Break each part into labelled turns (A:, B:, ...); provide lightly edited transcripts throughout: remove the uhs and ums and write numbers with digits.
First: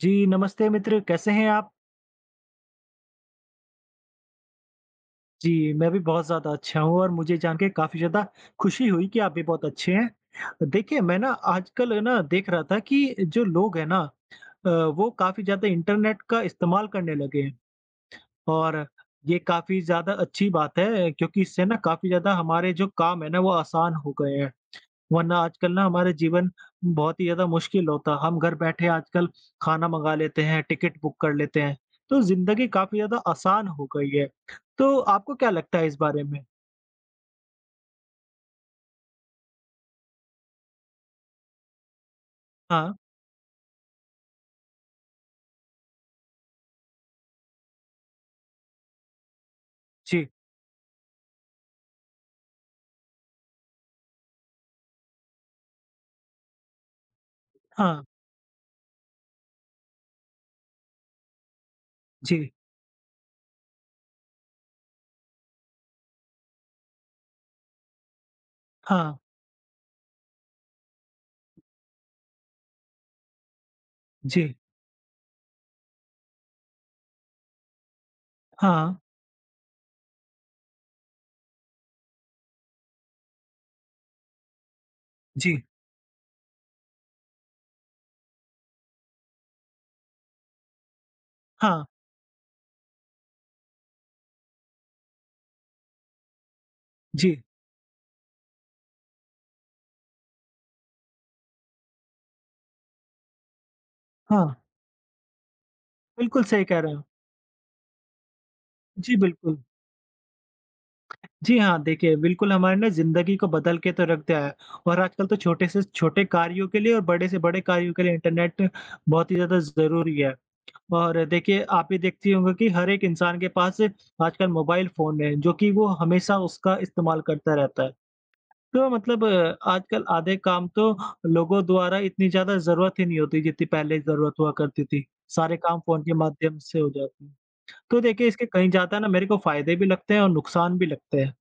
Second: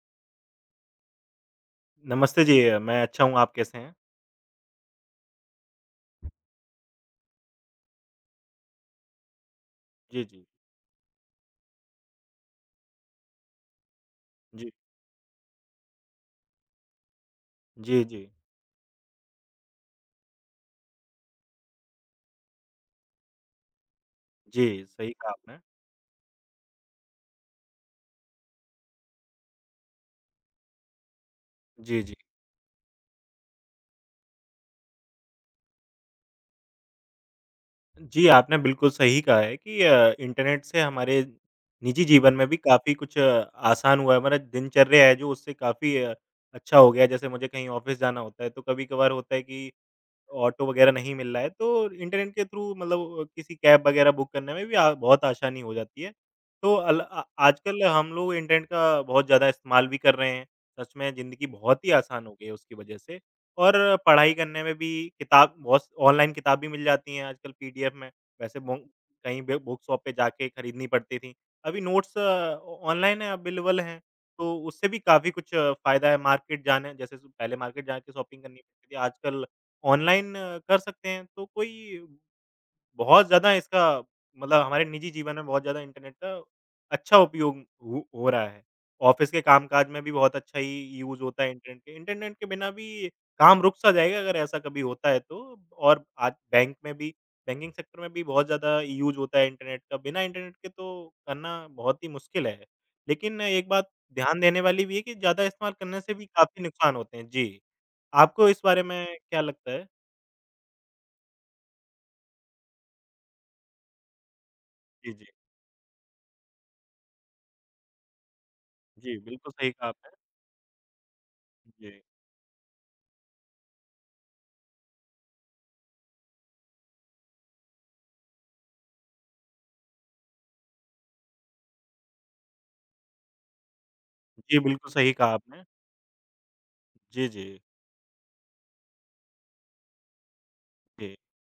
A: जी, नमस्ते मित्र, कैसे हैं आप?
B: नमस्ते जी, मैं अच्छा हूँ, आप कैसे हैं?
A: जी, मैं भी बहुत ज़्यादा अच्छा हूँ और मुझे जान के काफ़ी ज़्यादा खुशी हुई कि आप भी बहुत अच्छे
B: जी, जी।
A: हैं। देखिए, मैं ना आजकल ना देख रहा था कि जो लोग हैं ना अ,
B: जी।
A: वो काफ़ी ज़्यादा इंटरनेट का इस्तेमाल करने लगे हैं
B: जी, जी।
A: और ये काफ़ी ज़्यादा अच्छी बात है क्योंकि इससे ना काफ़ी ज़्यादा हमारे जो काम है ना, वो आसान हो गए हैं।
B: जी, सही कहा
A: वरना
B: आपने।
A: आजकल ना हमारे जीवन बहुत ही ज़्यादा मुश्किल होता। हम घर बैठे आजकल खाना मँगा लेते हैं, टिकट बुक कर लेते हैं,
B: जी, जी।
A: तो ज़िंदगी काफ़ी ज़्यादा आसान हो गई है। तो आपको क्या लगता है इस बारे में?
B: जी, आपने बिल्कुल सही कहा है कि इंटरनेट से हमारे निजी जीवन में भी
A: हाँ,
B: काफ़ी कुछ आसान हुआ है, हमारा दिनचर्या है जो उससे काफ़ी अच्छा हो गया है। जैसे मुझे कहीं ऑफ़िस जाना होता है, तो कभी-कभार होता है कि
A: जी,
B: ऑटो वगैरह नहीं मिल रहा है, तो इंटरनेट के थ्रू मतलब किसी कैब वगैरह बुक करने में भी आ बहुत आसानी हो जाती है। तो आजकल
A: हाँ,
B: हम लोग इंटरनेट का बहुत ज़्यादा इस्तेमाल भी कर रहे हैं। सच में ज़िंदगी बहुत ही आसान हो गई
A: जी,
B: है उसकी वजह से और पढ़ाई करने में भी किताब बहुत ऑनलाइन किताब भी मिल जाती हैं आजकल पीडीएफ में। वैसे बो
A: हाँ,
B: कहीं पे बुक शॉप पे जाके खरीदनी पड़ती थी। अभी नोट्स ऑनलाइन अवेलेबल हैं,
A: जी,
B: तो उससे भी काफ़ी कुछ फ़ायदा है। मार्केट जाने जैसे पहले मार्केट जाके शॉपिंग करनी
A: हाँ,
B: पड़ती थी, आजकल ऑनलाइन कर सकते हैं, तो कोई बहुत ज़्यादा इसका मतलब हमारे निजी जीवन में
A: जी,
B: बहुत ज़्यादा इंटरनेट का अच्छा उपयोग हो रहा है। ऑफ़िस के कामकाज में भी बहुत अच्छा ही यूज़ होता है इंटरनेट
A: हाँ,
B: के। इंटरनेट के बिना भी काम रुक सा जाएगा अगर ऐसा कभी होता है तो और आज बैंक में भी
A: जी,
B: बैंकिंग सेक्टर में भी बहुत ज़्यादा यूज़ होता है इंटरनेट का। बिना इंटरनेट के तो करना बहुत ही मुश्किल है। लेकिन एक बात ध्यान
A: हाँ।
B: देने वाली भी है कि ज़्यादा इस्तेमाल करने से भी
A: बिल्कुल
B: काफ़ी
A: सही कह रहे
B: नुकसान
A: हो।
B: होते हैं। जी, आपको इस बारे में
A: जी,
B: क्या
A: बिल्कुल।
B: लगता है?
A: जी हाँ, देखिए बिल्कुल हमारे ना ज़िंदगी को बदल के तो रख दिया है और
B: जी,
A: आजकल
B: जी।
A: तो छोटे से छोटे कार्यों के लिए और बड़े से बड़े कार्यों के लिए इंटरनेट
B: जी,
A: बहुत ही
B: बिल्कुल
A: ज़्यादा
B: सही कहा आपने।
A: ज़रूरी है। और देखिए,
B: जी।
A: आप ये देखती होंगी कि हर एक इंसान के पास आजकल मोबाइल फ़ोन है, जो कि वो हमेशा उसका इस्तेमाल करता रहता है। तो मतलब आजकल आधे काम तो लोगों द्वारा इतनी ज़्यादा ज़रूरत ही नहीं होती, जितनी पहले ज़रूरत हुआ
B: जी,
A: करती
B: बिल्कुल
A: थी।
B: सही कहा
A: सारे
B: आपने।
A: काम फ़ोन के माध्यम से हो जाते
B: जी,
A: हैं।
B: जी।
A: तो देखिए, इसके कहीं ज़्यादा ना मेरे को फ़ायदे भी लगते हैं और नुकसान भी
B: जी।
A: लगते हैं,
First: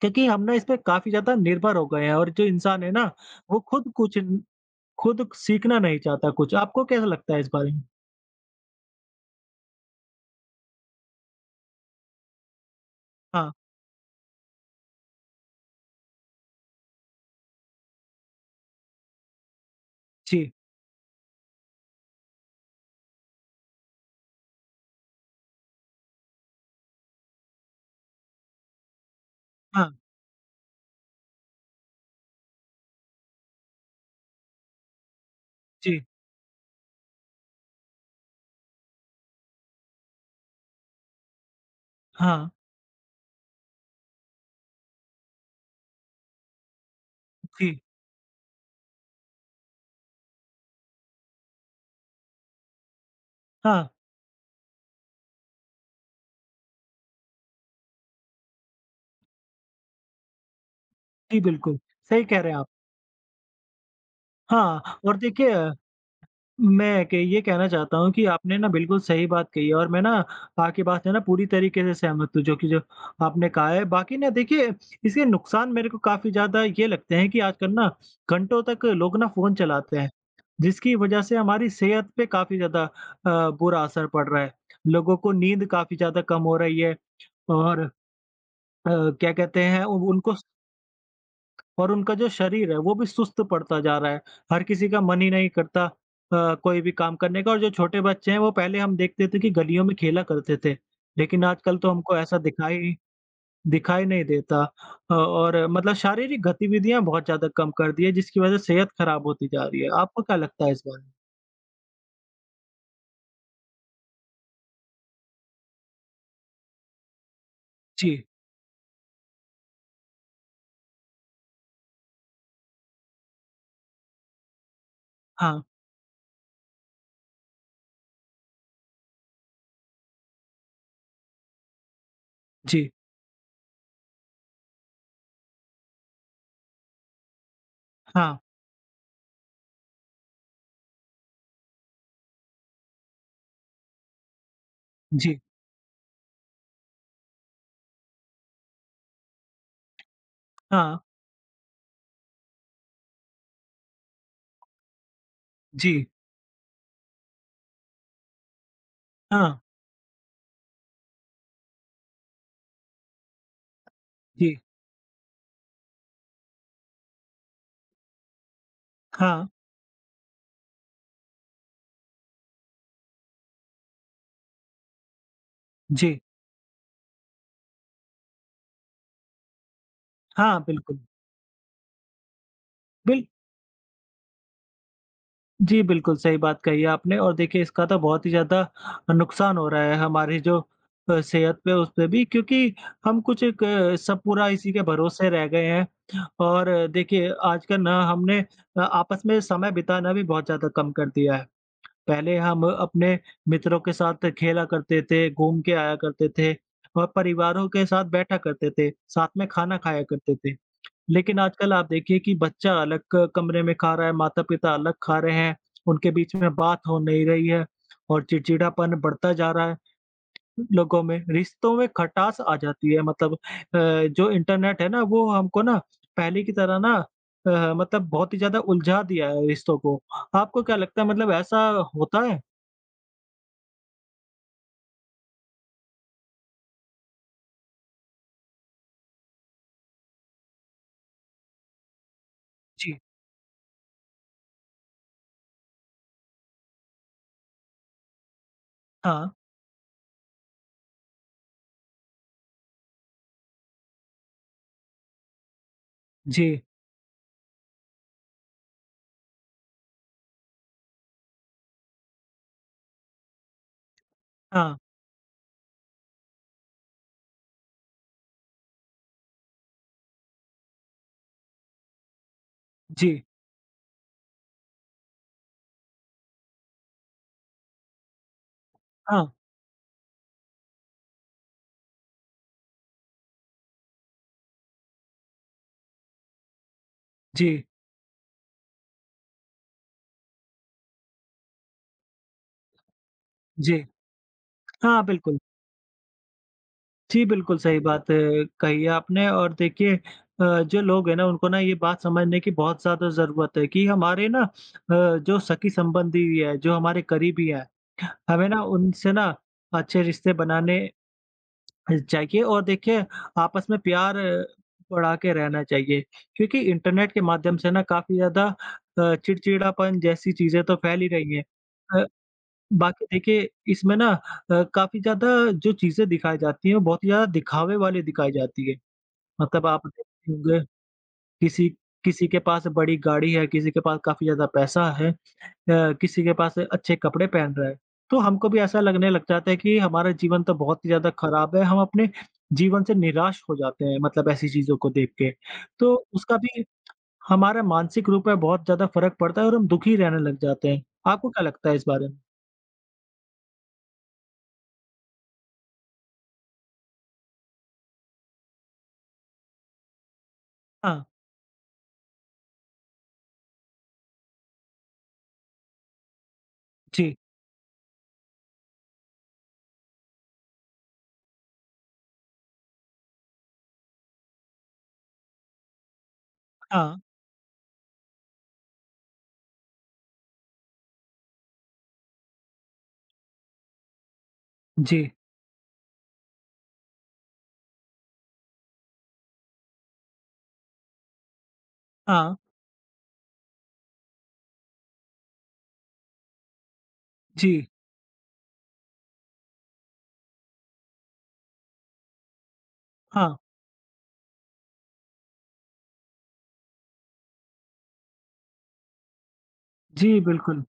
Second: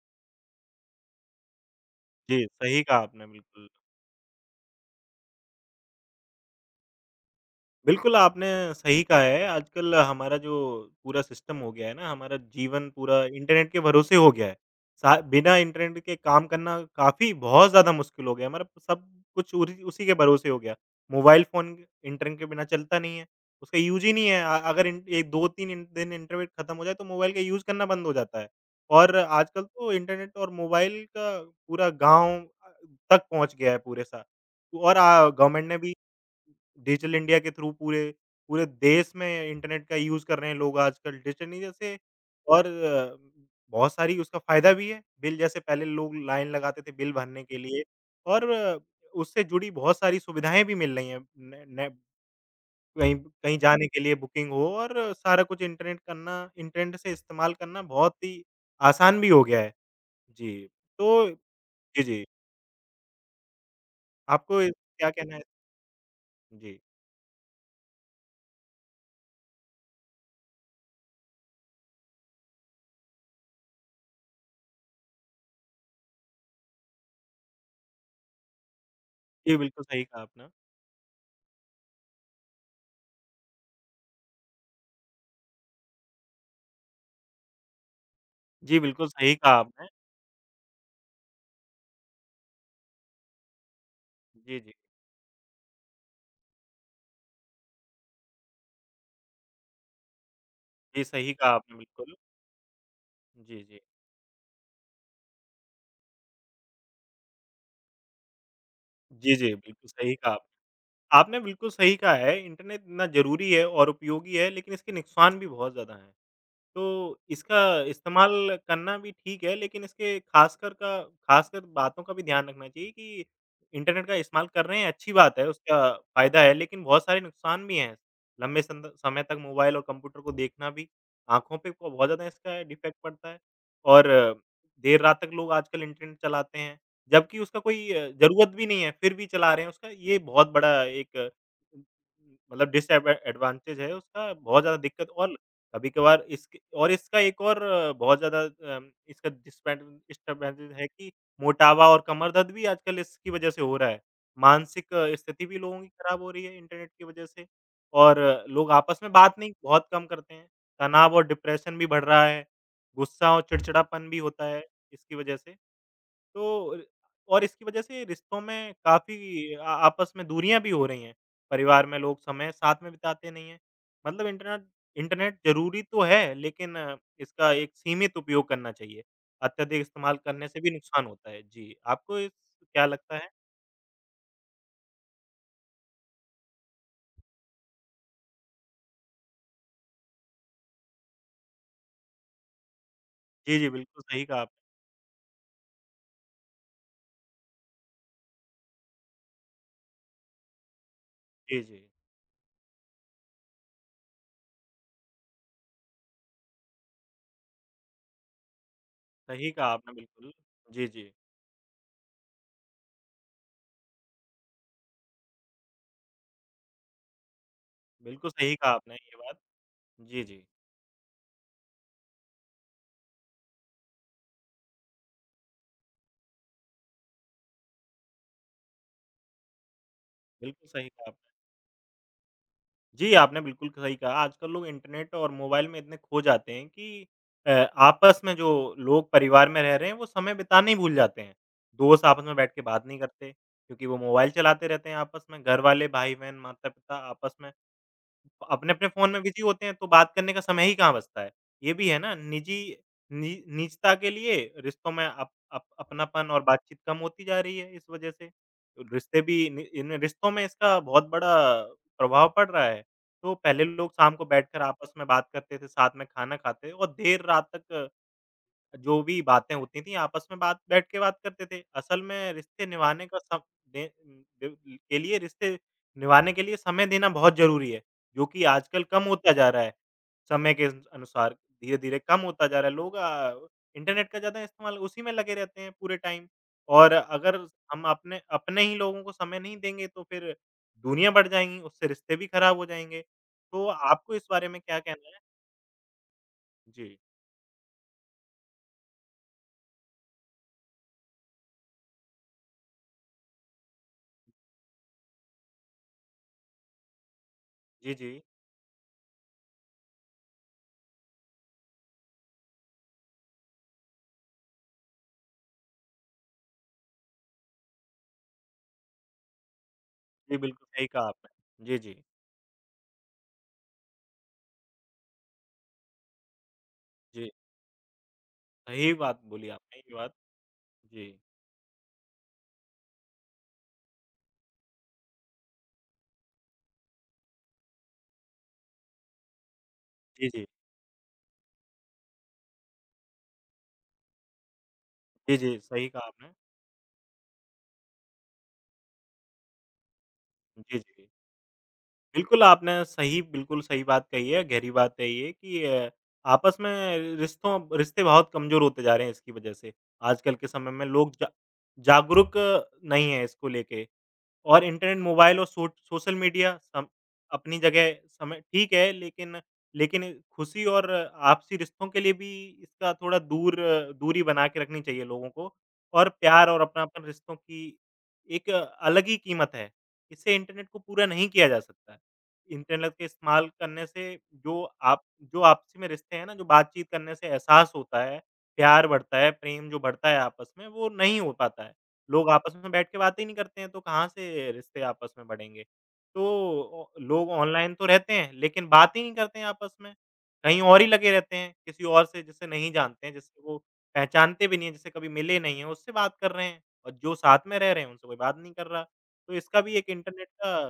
A: क्योंकि हम ना इस पे काफ़ी ज़्यादा निर्भर हो गए हैं और जो
B: जी,
A: इंसान
B: सही
A: है
B: कहा
A: ना,
B: आपने
A: वो
B: बिल्कुल।
A: खुद कुछ खुद सीखना नहीं चाहता कुछ। आपको कैसा लगता है इस बारे में?
B: बिल्कुल, आपने सही कहा है। आजकल हमारा जो पूरा सिस्टम हो गया है ना, हमारा जीवन पूरा
A: हाँ,
B: इंटरनेट के भरोसे हो गया है। सा बिना इंटरनेट के काम करना काफ़ी बहुत ज़्यादा मुश्किल हो गया है। हमारा सब कुछ उरी उसी के भरोसे
A: जी।
B: हो गया। मोबाइल फ़ोन इंटरनेट के बिना चलता नहीं है, उसका यूज़ ही नहीं है। अगर इन 1-2-3 इन दिन इंटरनेट खत्म हो जाए, तो मोबाइल का यूज़ करना बंद हो जाता है। और आजकल
A: हाँ,
B: तो इंटरनेट और मोबाइल का पूरा गाँव तक पहुँच गया है पूरे सा और गवर्नमेंट ने भी
A: जी।
B: डिजिटल इंडिया के थ्रू पूरे पूरे देश में इंटरनेट का यूज़ कर रहे हैं लोग आजकल डिजिटल इंडिया से
A: हाँ।
B: और बहुत सारी उसका फ़ायदा भी है। बिल जैसे पहले लोग लाइन लगाते थे बिल भरने के
A: जी,
B: लिए और उससे जुड़ी बहुत सारी सुविधाएँ भी मिल रही हैं। न न कहीं कहीं जाने
A: हाँ,
B: के लिए बुकिंग हो और सारा कुछ इंटरनेट करना इंटरनेट से इस्तेमाल करना बहुत ही आसान भी हो गया है। जी, तो
A: जी
B: जी,
A: बिल्कुल, सही
B: जी।
A: कह रहे हैं आप।
B: आपको इस-
A: हाँ,
B: क्या
A: और
B: कहना है?
A: देखिए
B: जी।
A: मैं के ये कहना चाहता हूँ कि आपने ना बिल्कुल सही बात कही है और मैं ना आपकी बात से ना पूरी तरीके से सहमत हूँ, जो कि जो आपने कहा है। बाकी ना देखिए इसके नुकसान मेरे को काफ़ी ज़्यादा ये लगते हैं कि आजकल ना घंटों तक लोग ना फ़ोन
B: जी, बिल्कुल
A: चलाते
B: सही
A: हैं,
B: कहा आपने।
A: जिसकी वजह से हमारी सेहत पे काफ़ी ज़्यादा बुरा असर पड़ रहा है। लोगों को नींद काफ़ी ज़्यादा कम हो रही है और
B: जी,
A: अ,
B: बिल्कुल
A: क्या
B: सही कहा
A: कहते हैं
B: आपने।
A: उ उनको और उनका जो शरीर है वो भी सुस्त पड़ता जा रहा है।
B: जी,
A: हर
B: जी।
A: किसी का मन ही नहीं करता कोई भी काम करने का और जो छोटे बच्चे हैं वो पहले हम देखते थे कि गलियों में खेला करते थे।
B: जी, सही
A: लेकिन
B: कहा आपने
A: आजकल तो
B: बिल्कुल।
A: हमको ऐसा दिखाई
B: जी, जी।
A: दिखाई नहीं देता और मतलब शारीरिक गतिविधियाँ बहुत ज़्यादा कम कर दी है जिसकी वज़ह से सेहत ख़राब
B: जी,
A: होती
B: जी,
A: जा रही
B: बिल्कुल
A: है।
B: सही
A: आपको
B: कहा
A: क्या
B: आप
A: लगता है इस बारे में?
B: आपने बिल्कुल सही कहा है, इंटरनेट ना ज़रूरी है और उपयोगी है, लेकिन इसके नुकसान भी बहुत ज़्यादा हैं। तो इसका
A: जी,
B: इस्तेमाल करना भी ठीक है, लेकिन इसके ख़ासकर बातों का भी ध्यान रखना चाहिए कि इंटरनेट का इस्तेमाल कर रहे हैं, अच्छी बात है,
A: हाँ,
B: उसका फ़ायदा है, लेकिन बहुत सारे नुकसान भी हैं। लंबे संद समय तक मोबाइल और कंप्यूटर को देखना भी आँखों पे को बहुत ज़्यादा इसका
A: जी,
B: डिफ़ेक्ट पड़ता है और देर रात तक लोग आजकल इंटरनेट चलाते हैं, जबकि उसका कोई
A: हाँ,
B: ज़रूरत भी नहीं है, फिर भी चला रहे हैं उसका ये बहुत बड़ा एक मतलब डिसएब एडवांटेज है उसका, बहुत ज़्यादा दिक्कत और
A: जी,
B: कभी-कभार इसके और इसका एक और बहुत ज़्यादा इसका डिस्पेंड डिस्टर्बेंसेस है
A: हाँ,
B: कि मोटापा और कमर दर्द भी आजकल इसकी वजह से हो रहा है। मानसिक स्थिति भी लोगों की
A: जी,
B: खराब हो रही है इंटरनेट की वजह से और लोग आपस में बात नहीं
A: हाँ,
B: बहुत कम करते हैं। तनाव और डिप्रेशन भी बढ़ रहा है। गुस्सा और चिड़चिड़ापन भी होता
A: जी,
B: है इसकी वजह से। तो र और इसकी वजह से रिश्तों में
A: हाँ,
B: काफ़ी आ आपस में दूरियाँ भी हो रही हैं। परिवार में लोग समय साथ में बिताते नहीं हैं। मतलब इंटरनेट इंटरनेट ज़रूरी तो
A: जी,
B: है, लेकिन इसका एक सीमित उपयोग करना चाहिए। अत्यधिक इस्तेमाल करने
A: हाँ,
B: से भी
A: बिल्कुल,
B: नुकसान होता है। जी, आपको इस क्या लगता
A: बिल
B: है?
A: जी, बिल्कुल सही बात कही आपने और देखिए इसका तो बहुत ही ज़्यादा नुकसान हो रहा है हमारी जो सेहत पे उस पे भी क्योंकि हम कुछ
B: जी,
A: एक
B: जी, बिल्कुल
A: सब
B: सही कहा
A: पूरा
B: आपने।
A: इसी के भरोसे रह गए हैं और देखिए आजकल ना हमने आपस में समय बिताना भी बहुत ज़्यादा कम कर दिया है।
B: जी, जी,
A: पहले हम अपने मित्रों के साथ खेला करते थे, घूम के आया करते थे और परिवारों के साथ बैठा करते थे, साथ में
B: सही कहा
A: खाना
B: आपने
A: खाया
B: बिल्कुल।
A: करते थे।
B: जी, जी,
A: लेकिन आजकल आप देखिए कि बच्चा अलग क कमरे में खा रहा है, माता-पिता अलग खा रहे हैं, उनके बीच में बात हो नहीं रही है और
B: बिल्कुल सही कहा
A: चिड़चिड़ापन
B: आपने ये
A: बढ़ता
B: बात।
A: जा रहा है
B: जी, जी,
A: लोगों में, रिश्तों में खटास आ जाती है मतलब जो इंटरनेट है ना वो हमको ना पहले की तरह ना अ, मतलब बहुत ही ज़्यादा उलझा दिया है रिश्तों को। आपको
B: बिल्कुल
A: क्या
B: सही
A: लगता है
B: कहा आपने।
A: मतलब ऐसा होता है?
B: जी, आपने बिल्कुल सही कहा। आजकल लोग इंटरनेट और मोबाइल में इतने खो जाते हैं कि आपस में जो लोग परिवार में रह रहे हैं, वो समय बिताना ही भूल जाते हैं। दोस्त आपस में बैठ के बात
A: जी।
B: नहीं करते, क्योंकि वो मोबाइल चलाते रहते हैं आपस में। घर वाले, भाई-बहन, माता-पिता आपस में अपने-अपने फ़ोन में
A: हाँ,
B: बिज़ी होते हैं, तो बात करने का समय ही कहाँ बचता है। ये भी है ना निजी नि निजता के लिए रिश्तों में अप अप अपनापन और
A: जी,
B: बातचीत कम होती जा रही है इस वजह से। रिश्ते भी नि इन रिश्तों में इसका बहुत बड़ा प्रभाव पड़ रहा है। तो पहले लोग शाम को बैठकर
A: हाँ,
B: आपस में बात करते थे, साथ में खाना खाते और देर रात तक जो भी बातें होती थी आपस में बात बैठ के बात करते थे। असल में रिश्ते निभाने का
A: जी,
B: सम दे दे के लिए रिश्ते निभाने के लिए समय देना बहुत ज़रूरी है, जो कि आजकल कम
A: हाँ,
B: होता जा रहा है। समय के अनुसार धीरे-धीरे कम होता जा रहा है। लोग इंटरनेट का ज़्यादा इस्तेमाल उसी में लगे रहते हैं पूरे टाइम और अगर
A: जी,
B: हम अपने अपने ही लोगों को समय नहीं देंगे तो फिर दूनिया बढ़ जाएँगी, उससे रिश्ते भी खराब हो जाएँगे। तो
A: जी,
B: आपको इस बारे में क्या
A: हाँ,
B: कहना है?
A: बिल्कुल।
B: जी।
A: जी, बिल्कुल सही बात कही है आपने और देखिए जो लोग हैं ना उनको ना ये बात समझने की बहुत ज़्यादा ज़रूरत है कि हमारे ना जो सगी संबंधी है, जो हमारे करीबी है,
B: जी, जी।
A: हमें ना उनसे ना अच्छे रिश्ते बनाने चाहिए और देखिए आपस में प्यार बढ़ा के रहना चाहिए। क्योंकि इंटरनेट के माध्यम से ना काफ़ी ज़्यादा चिड़चिड़ापन जैसी
B: जी,
A: चीज़ें
B: बिल्कुल
A: तो
B: सही
A: फैल
B: कहा
A: ही रही हैं।
B: आपने। जी, जी।
A: अ, बाकी देखिए इसमें ना काफ़ी ज़्यादा जो चीज़ें दिखाई जाती हैं वो बहुत ही ज़्यादा
B: जी,
A: दिखावे वाली दिखाई जाती है।
B: सही बात बोली
A: मतलब
B: आपने
A: आप
B: ये बात।
A: देखते होंगे
B: जी।
A: किसी किसी के पास बड़ी गाड़ी है, किसी के पास काफ़ी ज़्यादा पैसा है, किसी के पास अच्छे कपड़े पहन रहा है। तो हमको भी ऐसा लगने लग जाता है कि हमारा
B: जी,
A: जीवन
B: जी।
A: तो बहुत ही ज़्यादा खराब है, हम अपने जीवन से निराश हो जाते हैं मतलब ऐसी चीज़ों को देख के।
B: जी, जी, सही
A: तो
B: कहा आपने।
A: उसका भी हमारे मानसिक रूप में बहुत ज़्यादा फ़र्क पड़ता है और हम दुखी रहने लग जाते
B: जी,
A: हैं।
B: जी।
A: आपको क्या लगता है इस बारे में?
B: बिल्कुल, आपने सही बात कही है, गहरी बात है ये कि आपस में रिश्तों रिश्ते बहुत कमज़ोर होते जा रहे हैं इसकी वजह से। आजकल के समय में
A: हाँ,
B: लोग जा जागरूक नहीं है इसको लेके। और इंटरनेट, मोबाइल और सोट सोशल मीडिया सम
A: जी,
B: अपनी जगह समय ठीक है, लेकिन लेकिन खुशी और आपसी रिश्तों के लिए भी इसका थोड़ा दूर दूरी बना के रखनी चाहिए लोगों को और प्यार और
A: हाँ।
B: अपनापन रिश्तों की एक अलग ही कीमत है। इससे इंटरनेट को पूरा नहीं किया जा सकता है। इंटरनेट के इस्तेमाल करने से जो आप
A: जी,
B: जो आपसी में रिश्ते हैं ना, जो बातचीत करने से एहसास होता है, प्यार बढ़ता है, प्रेम जो बढ़ता है आपस में, वो नहीं हो पाता है। लोग
A: हाँ,
B: आपस में बैठ के बातें ही नहीं करते हैं, तो कहाँ से रिश्ते आपस में बढ़ेंगे? तो लोग
A: जी,
B: ऑनलाइन तो रहते हैं, लेकिन बात ही नहीं करते हैं आपस में। कहीं और ही लगे रहते हैं, किसी और से जिसे नहीं जानते हैं,
A: हाँ,
B: जिससे वो पहचानते भी नहीं हैं, जिससे कभी मिले नहीं हैं, उससे बात कर रहे हैं और जो साथ में रह रहे हैं, उनसे कोई बात नहीं कर रहा। तो इसका भी एक
A: जी,
B: इंटरनेट का
A: बिल्कुल,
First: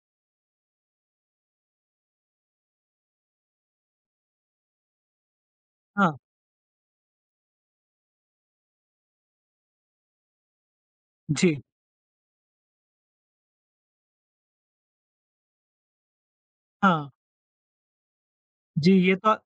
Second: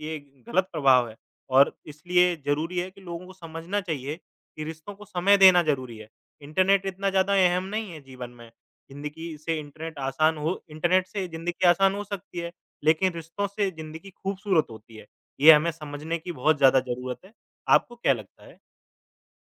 B: ये गलत प्रभाव है और इसलिए ज़रूरी है कि लोगों को समझना चाहिए कि रिश्तों को समय देना ज़रूरी है।
A: हाँ,
B: इंटरनेट इतना ज़्यादा अहम नहीं है जीवन में। ज़िंदगी से इंटरनेट आसान हो इंटरनेट से
A: जी,
B: ज़िंदगी आसान हो सकती है, लेकिन रिश्तों से ज़िंदगी खूबसूरत होती है। ये हमें समझने की बहुत ज़्यादा
A: हाँ,
B: ज़रूरत है। आपको क्या लगता है?
A: जी, ये तो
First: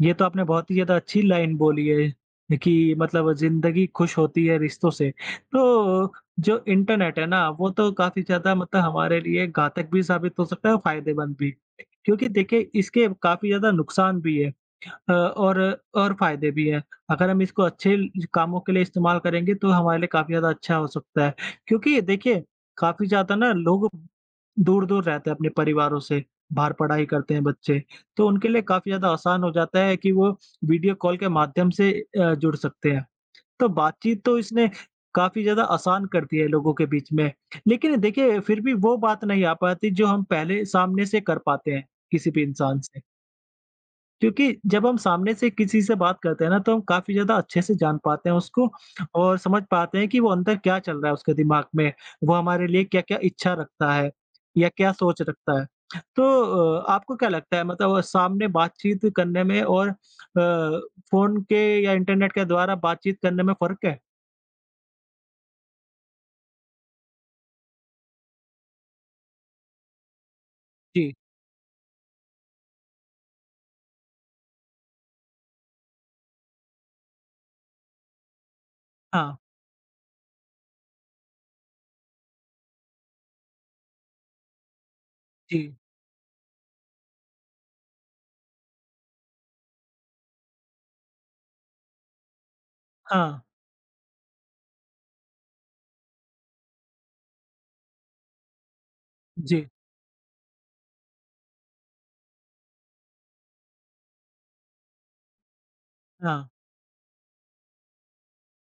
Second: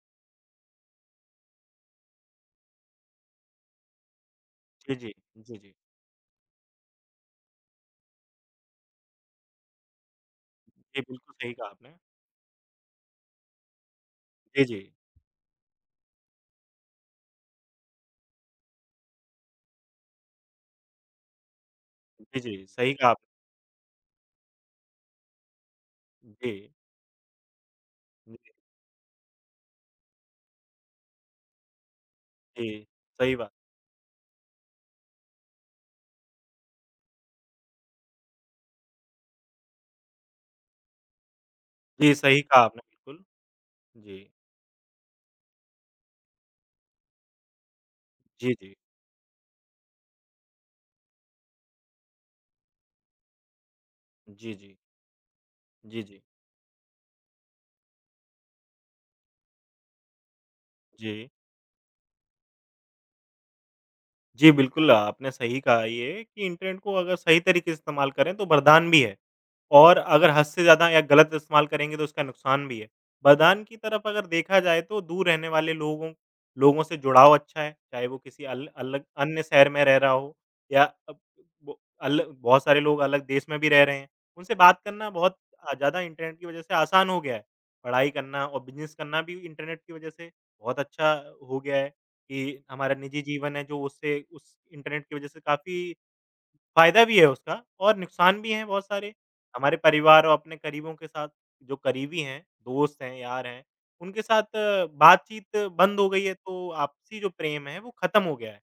A: ये तो आपने बहुत ही ज़्यादा अच्छी लाइन बोली है कि मतलब ज़िंदगी खुश होती है रिश्तों
B: जी,
A: से।
B: जी। जी, जी।
A: तो जो इंटरनेट है ना, वो तो काफ़ी ज़्यादा मतलब हमारे लिए घातक भी साबित हो सकता है और
B: जी, बिल्कुल
A: फ़ायदेमंद भी,
B: सही कहा आपने।
A: क्योंकि देखिए इसके काफ़ी ज़्यादा नुकसान भी है।
B: जी, जी।
A: और फ़ायदे भी हैं। अगर हम इसको अच्छे ल कामों के लिए इस्तेमाल करेंगे तो हमारे लिए काफ़ी ज़्यादा अच्छा हो सकता है। क्योंकि
B: जी,
A: देखिए
B: जी, सही
A: काफ़ी
B: कहा आपने।
A: ज़्यादा ना लोग दूर-दूर रहते हैं अपने परिवारों से,
B: जी,
A: बाहर पढ़ाई करते हैं बच्चे, तो
B: जी,
A: उनके लिए काफ़ी ज़्यादा आसान हो जाता है कि वो वीडियो कॉल के माध्यम से जुड़
B: जी,
A: सकते हैं।
B: सही बात।
A: तो बातचीत तो इसने काफ़ी ज़्यादा आसान कर दी है लोगों के बीच में। लेकिन देखिए फिर भी वो बात नहीं आ पाती जो हम पहले सामने से कर पाते हैं,
B: जी,
A: किसी भी
B: सही कहा
A: इंसान
B: आपने
A: से।
B: बिल्कुल। जी।
A: क्योंकि जब हम सामने से किसी से बात करते हैं ना, तो हम काफ़ी ज़्यादा अच्छे से जान पाते हैं
B: जी,
A: उसको
B: जी।
A: और समझ पाते हैं कि वो अंदर क्या चल रहा है उसके दिमाग में। वो हमारे लिए क्या-क्या इच्छा रखता है
B: जी,
A: या
B: जी।
A: क्या सोच रखता है।
B: जी,
A: तो
B: जी।
A: आपको क्या लगता है मतलब सामने बातचीत करने में और
B: जी।
A: फ़ोन के या इंटरनेट के द्वारा बातचीत करने में फ़र्क है?
B: जी, बिल्कुल, आपने सही कहा ये कि इंटरनेट को अगर सही तरीके से इस्तेमाल करें तो वरदान भी है और अगर हद से ज़्यादा या
A: जी,
B: गलत इस्तेमाल करेंगे तो उसका नुकसान भी है। वरदान की तरफ अगर देखा जाए तो दूर रहने वाले लोगों लोगों से जुड़ाव अच्छा है, चाहे वो किसी अल अलग
A: हाँ,
B: अन्य शहर में रह रहा हो या अब वो अल बहुत सारे लोग अलग देश में भी रह रहे हैं, उनसे बात करना बहुत
A: जी,
B: ज़्यादा इंटरनेट की वजह से आसान हो गया है। पढ़ाई करना और बिज़नेस करना भी इंटरनेट की वजह से बहुत अच्छा हो गया है कि हमारा निजी
A: हाँ,
B: जीवन है जो उससे उस इंटरनेट की वजह से काफ़ी फ़ायदा भी है उसका और नुकसान भी हैं बहुत सारे।
A: जी,
B: हमारे परिवार और अपने करीबों के साथ जो करीबी हैं, दोस्त हैं, यार हैं, उनके साथ बातचीत बंद हो गई है
A: हाँ,
B: तो आपसी जो प्रेम है वो ख़त्म हो गया है।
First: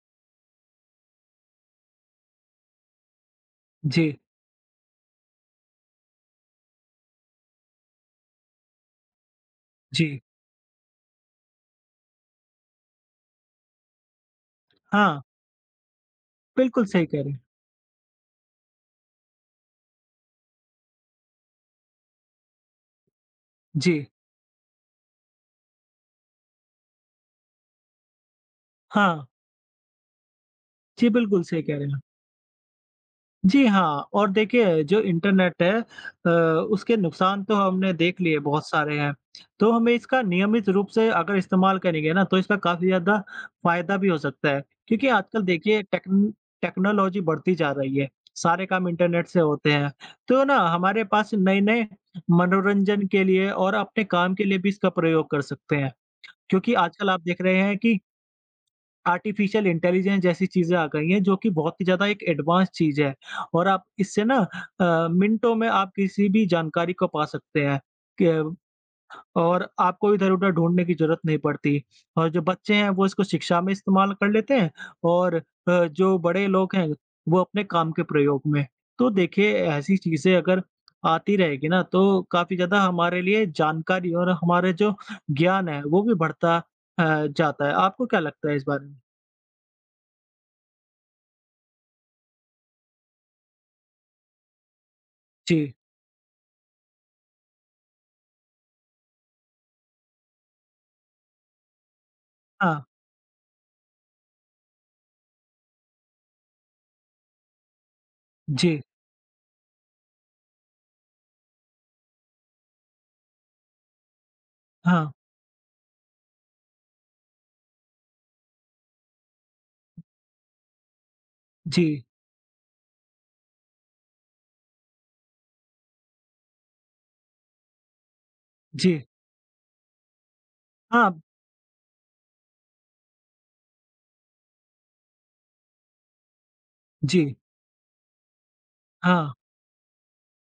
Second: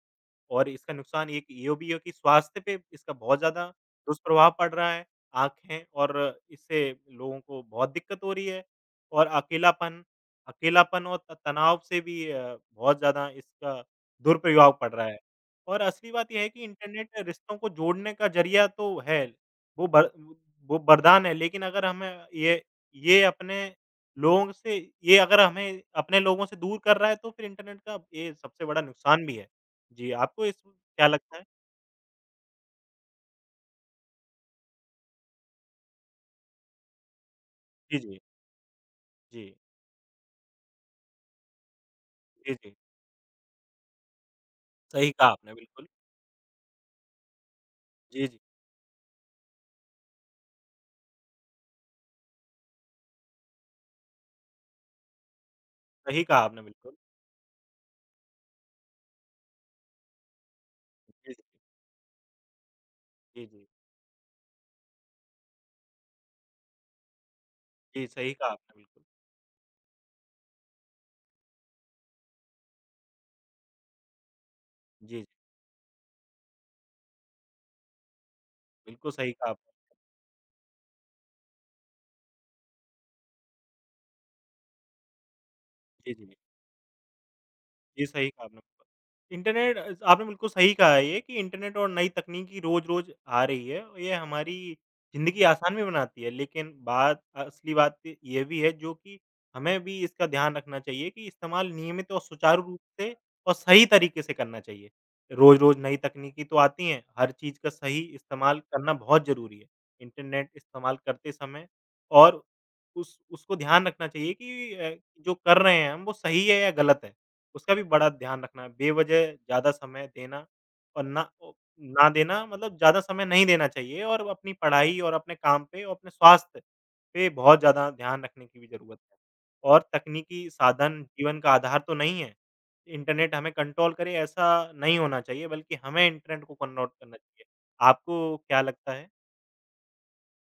B: और इसका नुकसान एक ये भी है कि स्वास्थ्य पे इसका बहुत ज़्यादा
A: जी,
B: दुष्प्रभाव पड़ रहा है। आँखें और इससे लोगों को बहुत दिक्कत हो रही है और अकेलापन
A: जी,
B: अकेलापन और त तनाव से भी बहुत ज़्यादा इसका दुरुपयोग पड़ रहा है।
A: हाँ,
B: और असली बात ये है कि
A: बिल्कुल सही
B: इंटरनेट
A: कह रहे हैं।
B: रिश्तों को जोड़ने का ज़रिया तो है। वो बर वो वरदान है, लेकिन अगर हमें ये अपने
A: जी,
B: लोगों से ये अगर हमें अपने लोगों से दूर कर रहा है, तो फिर इंटरनेट का ये सबसे बड़ा
A: हाँ,
B: नुकसान भी है। जी, आपको इस क्या
A: जी,
B: लगता
A: बिल्कुल
B: है?
A: सही कह रहे हैं। जी हाँ, और देखिए जो इंटरनेट है अ, उसके नुकसान तो हमने
B: जी,
A: देख
B: जी।
A: लिए बहुत सारे हैं।
B: जी,
A: तो हमें इसका नियमित रूप से अगर इस्तेमाल करेंगे ना तो
B: जी,
A: इसका
B: जी।
A: काफ़ी ज़्यादा फ़ायदा भी हो सकता है। क्योंकि
B: सही कहा
A: आजकल
B: आपने
A: देखिए
B: बिल्कुल।
A: टेक्नोलॉजी बढ़ती जा रही है,
B: जी, जी।
A: सारे काम इंटरनेट से होते हैं। तो ना हमारे पास नए-नए मनोरंजन के लिए और अपने काम के लिए भी इसका प्रयोग कर सकते हैं।
B: सही कहा आपने
A: क्योंकि
B: बिल्कुल।
A: आजकल आप देख रहे हैं कि आर्टिफ़िशियल इंटेलिजेंस जैसी चीज़ें आ गई हैं,
B: जी,
A: जो
B: जी।
A: कि बहुत ही ज़्यादा एक एडवांस चीज़ है
B: जी,
A: और
B: जी।
A: आप इससे ना मिनटों में आप किसी भी जानकारी को पा सकते हैं
B: जी, सही कहा
A: क
B: आपने बिल्कुल।
A: और आपको इधर-उधर ढूँढने की ज़रूरत नहीं पड़ती और जो बच्चे हैं, वो इसको शिक्षा में इस्तेमाल कर लेते हैं
B: जी, जी।
A: और जो बड़े लोग हैं, वो अपने काम के प्रयोग में। तो
B: बिल्कुल सही कहा
A: देखिए,
B: आपने।
A: ऐसी चीज़ें अगर आती रहेगी ना, तो काफ़ी ज़्यादा हमारे लिए जानकारी और हमारे जो ज्ञान है, वो भी
B: जी, जी।
A: बढ़ता जाता है। आपको
B: ये
A: क्या
B: सही कहा
A: लगता है
B: आपने।
A: इस बारे में?
B: इंटरनेट आपने बिल्कुल सही कहा है ये कि इंटरनेट और नई तकनीकी रोज़-रोज़ आ रही है। और ये हमारी ज़िंदगी
A: जी।
B: आसान भी बनाती है, लेकिन बात असली बात ये भी है जो कि हमें भी इसका ध्यान रखना चाहिए कि इस्तेमाल नियमित और सुचारू रूप
A: हाँ,
B: से और सही तरीके से करना चाहिए। रोज़-रोज़ नई तकनीकी तो आती हैं, हर चीज़ का सही इस्तेमाल
A: जी।
B: करना बहुत ज़रूरी है। इंटरनेट इस्तेमाल करते समय और उस उसको ध्यान रखना चाहिए कि
A: हाँ,
B: जो कर रहे हैं हम वो सही है या गलत है। उसका भी बड़ा ध्यान रखना है। बेवज़ह ज़्यादा समय देना और
A: जी,
B: ना देना मतलब ज़्यादा समय नहीं देना चाहिए और अपनी पढ़ाई और अपने काम पे और अपने स्वास्थ्य पे बहुत ज़्यादा ध्यान रखने की भी ज़रूरत
A: जी।
B: है। और तकनीकी साधन
A: हाँ,
B: जीवन का आधार तो नहीं है। इंटरनेट हमें कंट्रोल करे ऐसा नहीं होना चाहिए बल्कि हमें इंटरनेट को कंट्रोल करना
A: जी।
B: चाहिए। आपको क्या लगता है?
A: हाँ,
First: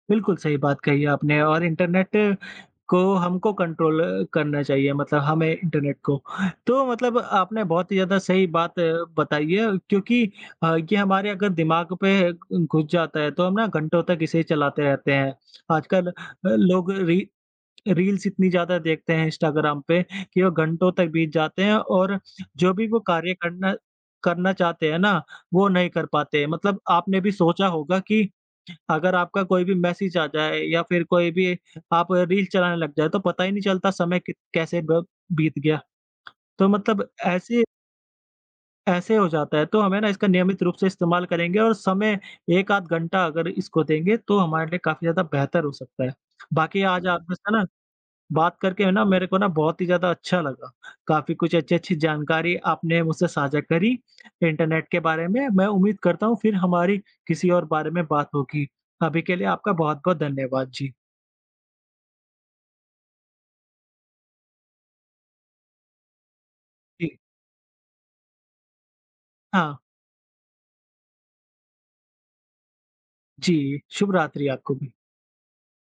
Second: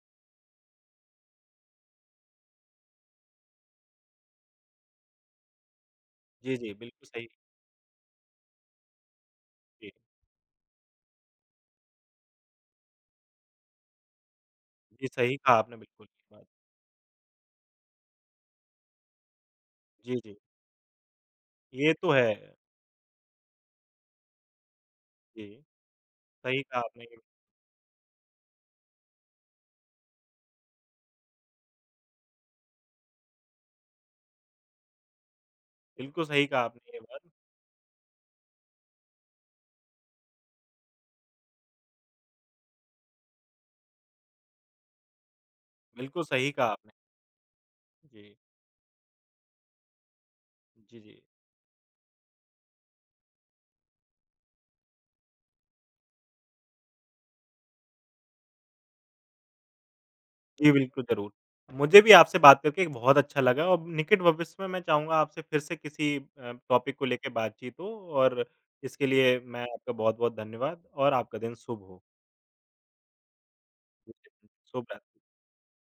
A: बिल्कुल सही बात कही आपने और इंटरनेट को हमको कंट्रोल करना चाहिए मतलब हमें इंटरनेट को।
B: जी, जी,
A: तो
B: बिल्कुल
A: मतलब
B: सही।
A: आपने बहुत ही ज़्यादा सही बात बताई है
B: जी,
A: क्योंकि ये हमारे अगर दिमाग पे घुस जाता है तो हम ना घंटों तक इसे चलाते
B: जी,
A: रहते हैं।
B: सही कहा आपने बिल्कुल
A: आजकल
B: ये बात।
A: लोग री रील्स इतनी ज़्यादा देखते हैं इंस्टाग्राम पे
B: जी, जी,
A: कि वो घंटों तक बीत जाते हैं
B: ये तो
A: और
B: है।
A: जो भी वो कार्य करना करना चाहते हैं ना,
B: जी,
A: वो नहीं कर पाते हैं।
B: सही
A: मतलब
B: कहा आपने ये
A: आपने भी सोचा होगा कि अगर आपका कोई भी मैसेज आ जाए या फिर कोई भी आप रील चलाने लग जाए तो पता ही नहीं चलता समय कित कैसे ब बीत गया।
B: बिल्कुल सही कहा
A: तो
B: आपने ये
A: मतलब
B: बात।
A: ऐसे ऐसे हो जाता है, तो हमें ना इसका नियमित रूप से इस्तेमाल करेंगे और समय 1 आध घंटा अगर इसको देंगे तो हमारे लिए काफ़ी ज़्यादा बेहतर हो सकता है।
B: बिल्कुल सही कहा
A: बाकी
B: आपने।
A: आज आपसे ना
B: जी।
A: बात करके है ना मेरे को ना बहुत ही ज़्यादा अच्छा लगा।
B: जी, जी।
A: काफ़ी कुछ अच्छी-अच्छी जानकारी आपने मुझसे साझा करी इंटरनेट के बारे में। मैं उम्मीद करता हूँ फिर हमारी किसी और बारे में बात होगी। अभी के लिए आपका बहुत-बहुत धन्यवाद।
B: जी,
A: जी।
B: बिल्कुल, ज़रूर। मुझे भी आपसे बात करके बहुत अच्छा लगा और निकट भविष्य में मैं चाहूँगा आपसे फिर से किसी टॉपिक को
A: जी।
B: लेके बातचीत हो और इसके लिए मैं
A: हाँ,
B: आपका बहुत-बहुत धन्यवाद और आपका दिन शुभ हो।
A: जी, शुभ रात्रि आपको
B: शुभ
A: भी।
B: रात्रि।